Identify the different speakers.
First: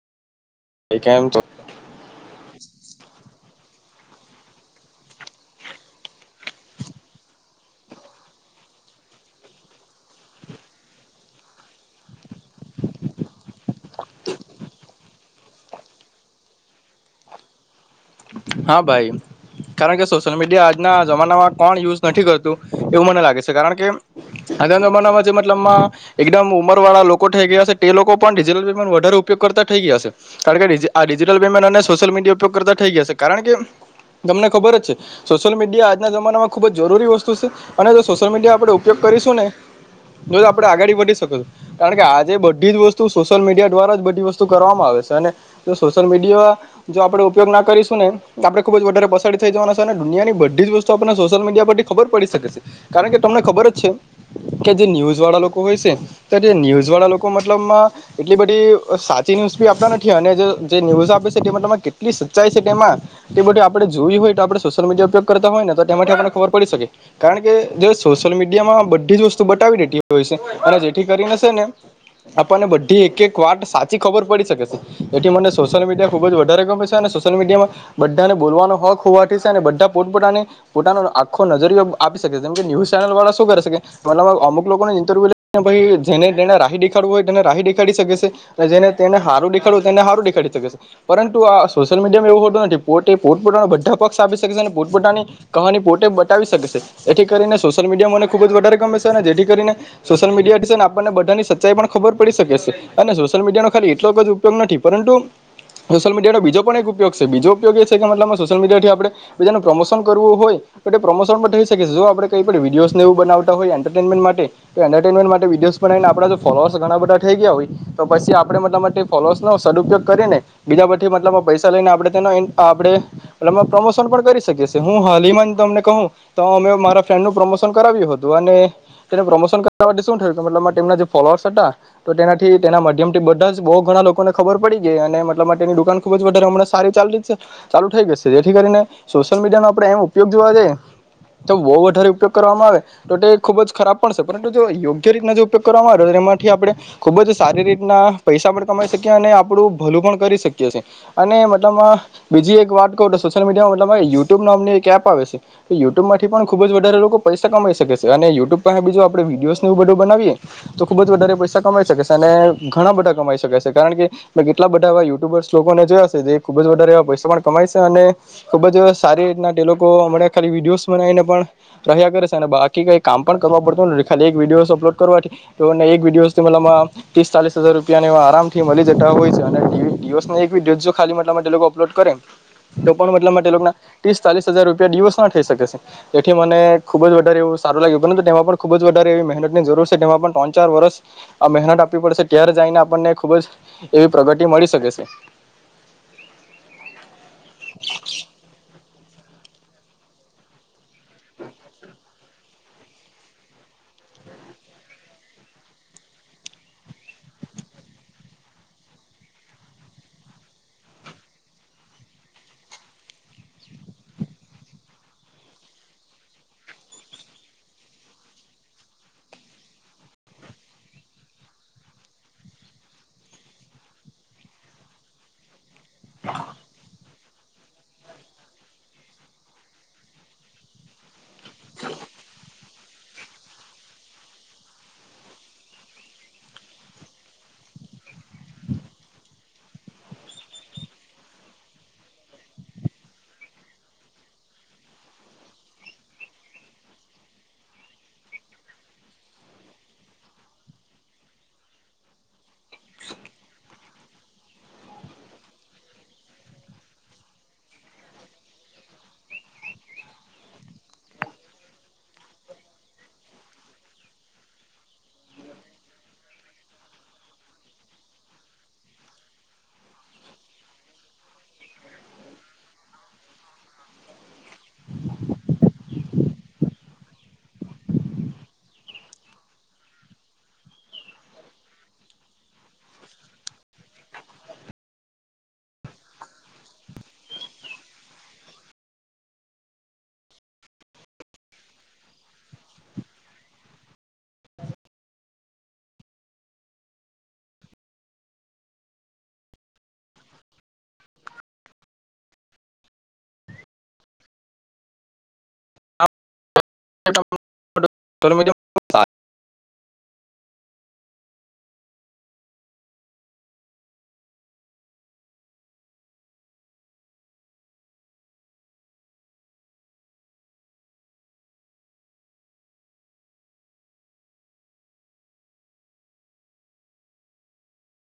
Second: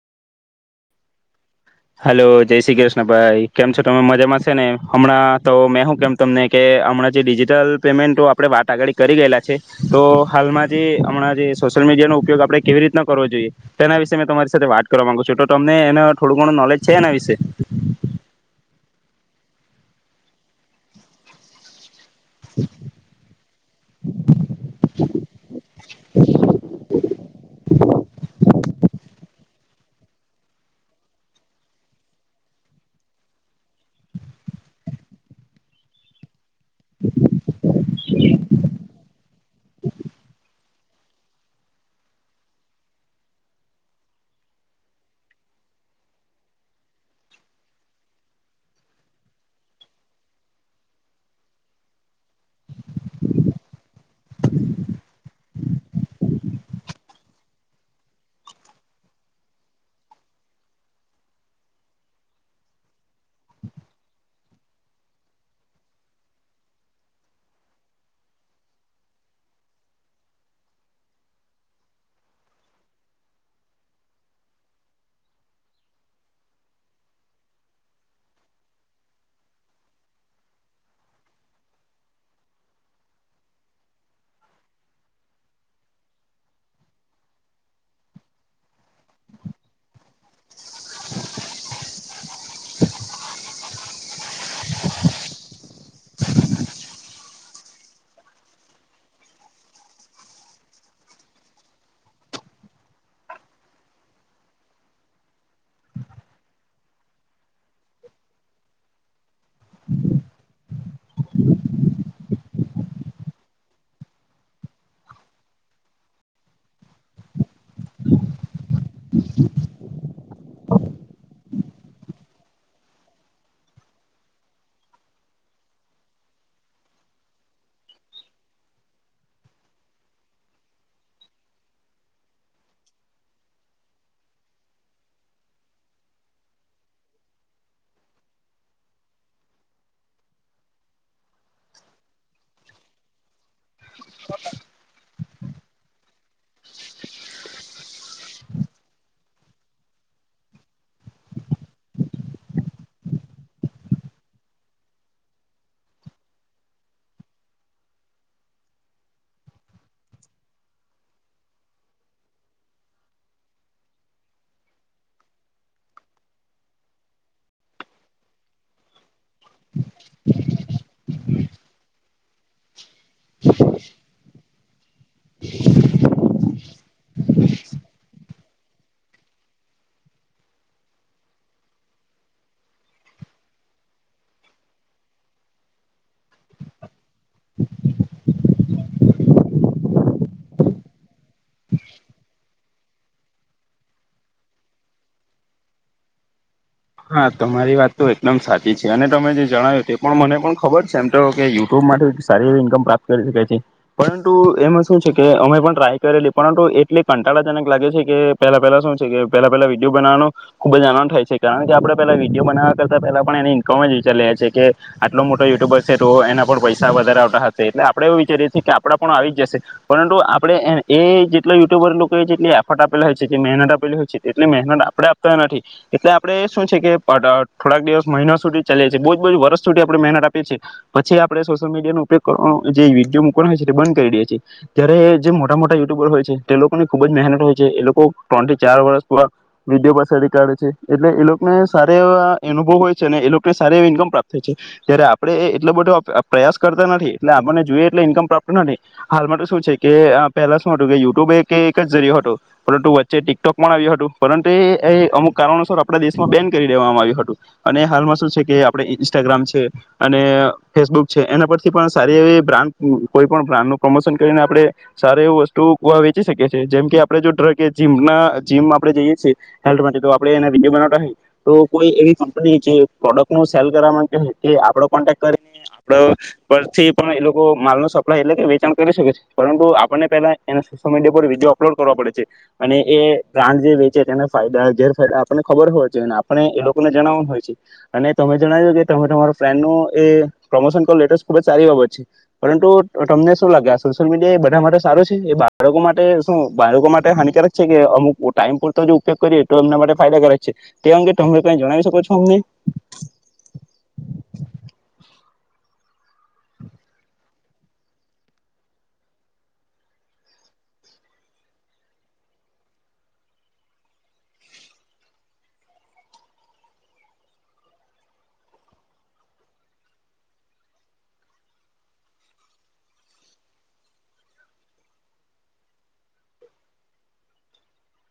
Speaker 1: એ કેમ
Speaker 2: હેલો જય શ્રી કૃષ્ણ ભાઈ કેમ છો તમે મજામાં છે, ને હમણાં તો મેં શું કેમ તમને કે હમણાં જે ડિજિટલ પેમેન્ટો આપે વાત આગળ કરી ગયેલા છે, તો હાલમાં જે હમણાં જે સોશિયલ મીડિયાનો ઉપયોગ આપડે કેવી રીતનો કરવો જોઈએ તેના વિશે મેં તમારી સાથે વાત કરવા માંગુ છું તો તમને એને થોડુંક કોણ નોલેજ છેેના વિશે
Speaker 1: હા ભાઈ કારણ કે સોશિયલ મીડિયા આજના જમાનામાં કોણ યુઝ નથી કરતું એવું મને લાગે છે, કારણ કે આગ જમાનામાં જે મતલબમાં એકદમ ઉંમર વાળા લોકો થઈ ગયા છે, તે લોકો પણ ડિજટલ પેમેન્ટ વધારે ઉપયોગ કરતા થઈ ગયા છે, કારણ કે આ ડિજિટલ પમાન સોશિયલ મીડિયા ઉપયોગ કરતા થઈ ગયા છે. કારણ કે તમને ખબર જ છે, સોશિયલ મીડિયા આજના જમાનામાં ખૂબ જ જરૂરી વસ્તુ છે, અને જો સોશિયલ મીડિયા આપણે ઉપયોગ કરીશું ને જો આપણે આગળ વધી શકોશું કારણ કે આજે બધી જ વસ્તુ સોશિયલ મીડિયા દ્વારા જ બધી વસ્તુ કરવામાં આવે છે, અને સોશિયલ મીડિયા જો આપડે ઉપયોગ ના કરીશ ને આપણે ખુબ જ વધારે પસારીડી થઈ જવાના છે, અને દુનિયાની બધી જ વસ્તુ આપણને સોશિયલ મીડિયા પરથી ખબર પડી શકે છે, કારણ કે તમને ખબર જ છે, કે જે ન્યૂઝ વાળા લોકો હોય છે, ત જે ન્યૂઝ વાળા લોકો મતલબમાં એટલી બધી સાચી ન્યૂઝ બી આપતા નથી અને જે જે ન્યૂઝ આપે છે, તેમાં કેટલી સચ્ચાઈ કે તેમાં તે આપણે જોયું હોય તો આપણે સોશિયલ મીડિયા ઉપયોગ કરતા હોય ને તો તેમાંથી આપને ખબર પડી શકે કારણ કે જે સોશિયલ મીડિયામાં બધી જ વસ્તુ બતાવી દેતી હોય છે, અને જેથી કરીને છે, ને આપણને બધી એક એક વાત સાચી ખબર પડી શકે છે, એથી મને સોશિયલ મીડિયા ખુબ જ વધારે ગમે છે, અને સોસલ મિડિયા બધાને બોલવાનો હક હોવાથી છે, અને બધા પોતપોતાને પોતાનો આખો નજરીયો આપી શકે છે, જેમ કે ન્યુઝ ચેનલ વાળા શું કરે મત અમુક લોકોને ઇન્ટરવ્યુ લ જેને તેને રાહી દેખાડવું હોય તેને રાહી દેખાડી શકે છે, અને જેને તેને હારું દેખાડવુંય તેને હારું દેખાડી શકે છે, પરંતુ આ સોસલ મીડિયામાં એવું હોતું નથી પોતે પોતપોતાનો બધા પક્ષ આપી શકશે અને પોતપ પોતાની કહાની પોતે બતાાવી શકશે એથી કરીને સોશિયલ મીડિયા મને ખુબ જ વધારે ગમે છે, અને જેથી કરીને સોશિયલ મીડિયા આપણને બધાની સચ્ચાઈ પણ ખબર પડી શકે છે, અને સોશિયલ મીડિયા ન ખા એટલો જ ઉપયોગ નથી પરંતુ સોશિયલ મીડિયાનો બીજો પણ એક ઉપયોગ છે, બીજો ઉપયોગ એ છે, કે મતલબમાં સોશિયલ મીડિયાથી આપણે બીજાનુ પ્રમોશન કરવું હોય તો તે પ્રમોશન પણ થઈ શકે છે, જો આપણે કંઈ પણ વિડીયોઝને એવું બનાવતા હોય એન્ટરટેમેન્ટ માટે તો એન્ટરનમેન્ટ માટે વિડીયોજ બનાવીને આપણા જો ફોલોઅર્સ ઘણા બધા થઈ ગયા હોય તો પછી આપણે મતબ માટે ફોલ‌ઓવરસ સદુપયોગ ઉપયોગ કરીને બીજા પથી મતલબ પૈસા લઈને આપણે તેનો આપણે પ્રમો પ્રમોશન પણ કરી શકીએ હું હલીમાં તમને કહું તો અમે મારા ફ્રેન્ડનું પ્રમોશન કરાવ્યું હતું અને તેને પ્રમોશન કરાવ માટે શું થયું કતૂ મતલબ તેમના જે ફોલોઅર્સ હતા તો તેનાથી તેના મધ્યમથી બધા જ બહુ ઘણા લોકોને ખબર પડી ગઈ અને મતલબ તેની દુકાન ખૂબ જ વધારે હમણાં સારી ચાલુ ચાલુ થઈ જશે જેથી કરીને સોશિયલ મીડિયાનો આપણે એમ ઉપયોગ જોવા જઈએ તો બહુ વધારે ઉપયોગ કરવામાં આવે તો ખુબ જ ખરાબ પણ છે, પરંતુ જો યોગ તે રીતના જો ઉપયોગ કરવામાં આવેતો એમાંથી આપડે ખૂબ જ સારી રીતના પૈસા પણ કમાઈ શકીએ અને આપડુ ભલું પણ કરી શકીએ છીએ અને મતલબમા બીજી એક વાત કહું તો સોશિયલ મીડિયા મતલબ યુટ્યુબમની એક એપ આવે સે એ અને યુટ્યુબ થી પણ ખુબ જ વધારે લોકો પૈસા કમાઈ શકે છે અને યુટ્યુબ પર બીજું આપ વિડીયોસ એવું બધું બનાવીએ તો ખુબ જ વધારે પૈસા કમાઈ શકે છે અને ઘણા બધા કમાઈ શકે છે કારણ કે કેટલા બધા એવા યુટ્યુબરસ લોકોને જોયા છે જે ખૂબ જ વધારે એવા પૈસા પણ કમાય સ અને ખૂબ જ સારી રીતના તે લોકો અમણાં ખાલી વિડીયોસ બનાવીને પણ કર્યા કરે સે અને બાકી કઈ કામ પણ કરવા પડતું નથી ખાલી એક વિડીયોસ અપલોડ કરવાથી તોને એક વિડીયોઝથી મતલબમાં ત્રીસ ચાલીસ હજાર રૂપિયાને આરામથી મલી જતા હોય છે અને દિ દિવસ એ વિડિયો જો ખાલી મતલબમાં તે અપલોડ કરે તો પણ મતલબમાં તે લોકના ત્રીસ ચાલીસ હજાર રૂપિયા દિવસ ના થઈ શકે છે એથી મને ખુબ જ વધારે એવું સારું લાગ્યું પરંતુ તેમાં પણ ખુબ જ વધારે એવી મહેનત ની જરૂર છે તેમાં પણ ત્રણ ચાર વર્ષ આ મહેનત આપવી પડેશે ત્યારે જાઈને આપણને ખુબ જ એવી પ્રગતિ મળી શકે સે
Speaker 2: હા તમારી વાત તો એકદમ સાચી છે અને તમે જે જણાવ્યુ તે પણ મને પણ ખબર છે એમ તો કે યુટ્યુબ માંથી સારી એવી ઇન્કમ પ્રાપ્ત કરી શકાય છે પરંતુ એમાં શું છે કે અમે પણ ટ્રાય કરેલી પરંતુ એટલી કંટાળાજનક લાગે છે કે પહેલા પહેલા શું છે કે પહેલા પહેલા વિડીયો બનાવવાનો ખુબ જ આનંદ થાય છે કારણ કે આપડે પેલા વિડીયો બનાવયા કરતાં પેલા પણ એનની ઇન્કમ જ વિચારી લઇએ છે કે આટલો મોટો યુટ્યુબર છે તો એના પર પૈસા વધારે આવતા હશે એટલે આપડે એવું વિચારીએ છીએ કે આપડા પણ આવી જશે પરંતુ આપડે એ જેટલા યુટ્યુબર લોકોએ જેટલી એફર્ટ આપેલા હોય છે જેટલી મહેનત આપેલી હોય છે તેટલી મ મેહેનત આપડે આપતા નથી આપડે શું છે કે થોડાક દિવસ મહિના સુધી ચાલીએ છીએ બહુ જ બહુ વર્ષ સુધી આપડે મહેનત આપએ છીએ પછી આપડે આપડે સોશ્યલ મીડિયાનો ઉપયોગ ક અ જે વિડીયો મૂકવાના હોય છે તે બંધ કરી દે છે ત્યારે જે મોટા મોટા યુટ્યુબર હોય છે તે લોકોની ખુબ જ મહેનત હોય છે એ લોકો ત્રણ થી ચાર વર્ષ વિડીયો પાછળથી કાઢે છે એટલે એ લોકને સારા એવા અનુભવ હોય છે અને એ લોકોને સારી એવી ઈન્કમ પ્રાપ્ત થાય છે ત્યારે આપડે કએટલો બધો પ્ર પ્રયાસ કરતા નથી એટલે આપણને જોઈએ એટલે ઈન્કમ પ્રાપ્ત નથી હાલ માટે શું છે કે પેલા શું હતું કે યુટ્યુબ એ એક જ જર્યો હતો પરંતુ વચ્ચે ટિકટોક પણ આવ્યુ હતું પરંતુ એ એ અમુક કારણોસર સર આપડા દેશમાં બેન કરી દેવામાં આવ્યું હતું અને હાલમાં શું છે કે આપડે ઇન્સ્ટાગ્રામ છે અને ફેસબુક છે એના પરથી પણ સારી એવી બ્રાન્ડ કોઈ પણ બ્રાન્ડનું પ્રમોશન કરીને આપણે સારી એવી વસ્તુ વેચી શકીએ છીએ જેમ કે આપણે ડ્રગ જીમના જીમ આપણે જઈએ છીએ હેલ્થ માટે આપણે એ વિડીયો બનાવતા હોયએ તો કોઈ એવી કંપની જે પ્રોડક્ટ ન સેલ કરવા માંગ હોય કે આપડો કોન્ટેક કરી આપડે પરથી પણ એ લોકો માલ ન સપ્લાય એટલે કે વેચાણ કરી શકે છે પરંતુ આપણને પેલા એને સોશયલ મીડિયા પર વિડીયો અપલોડ કરવા પડે છે અને એ બ્રાન્ડ જે વેચે તેને ફાયદા ગેરફાયદા આપડને ખબર હોય જોઈએ અને આપણે એ લોકોને જણાવવાનું હોય છે અને તમે જણાવ્યું કે તમે તમારો ફ્રેન્ડનો એ પ્રમોશન કર લેટેસ્ટ ખુબ જ સારી બાબત છે પરંતુ તમને શું લાગે આ સોશિયલ મીડિયા એ બધા માટે સારો છે એ બાળકો માટે શું બાળકો માટે હાનિકારક છે કે અમુક ટાઈમ પૂરતો જ ઉપયોગ કરીએ તો એમના માટે ફાયદા કારક છે તે અંગે તમે કઈ જણાવી શકો છો અમને
Speaker 1: [unintelligible] [unintelligible]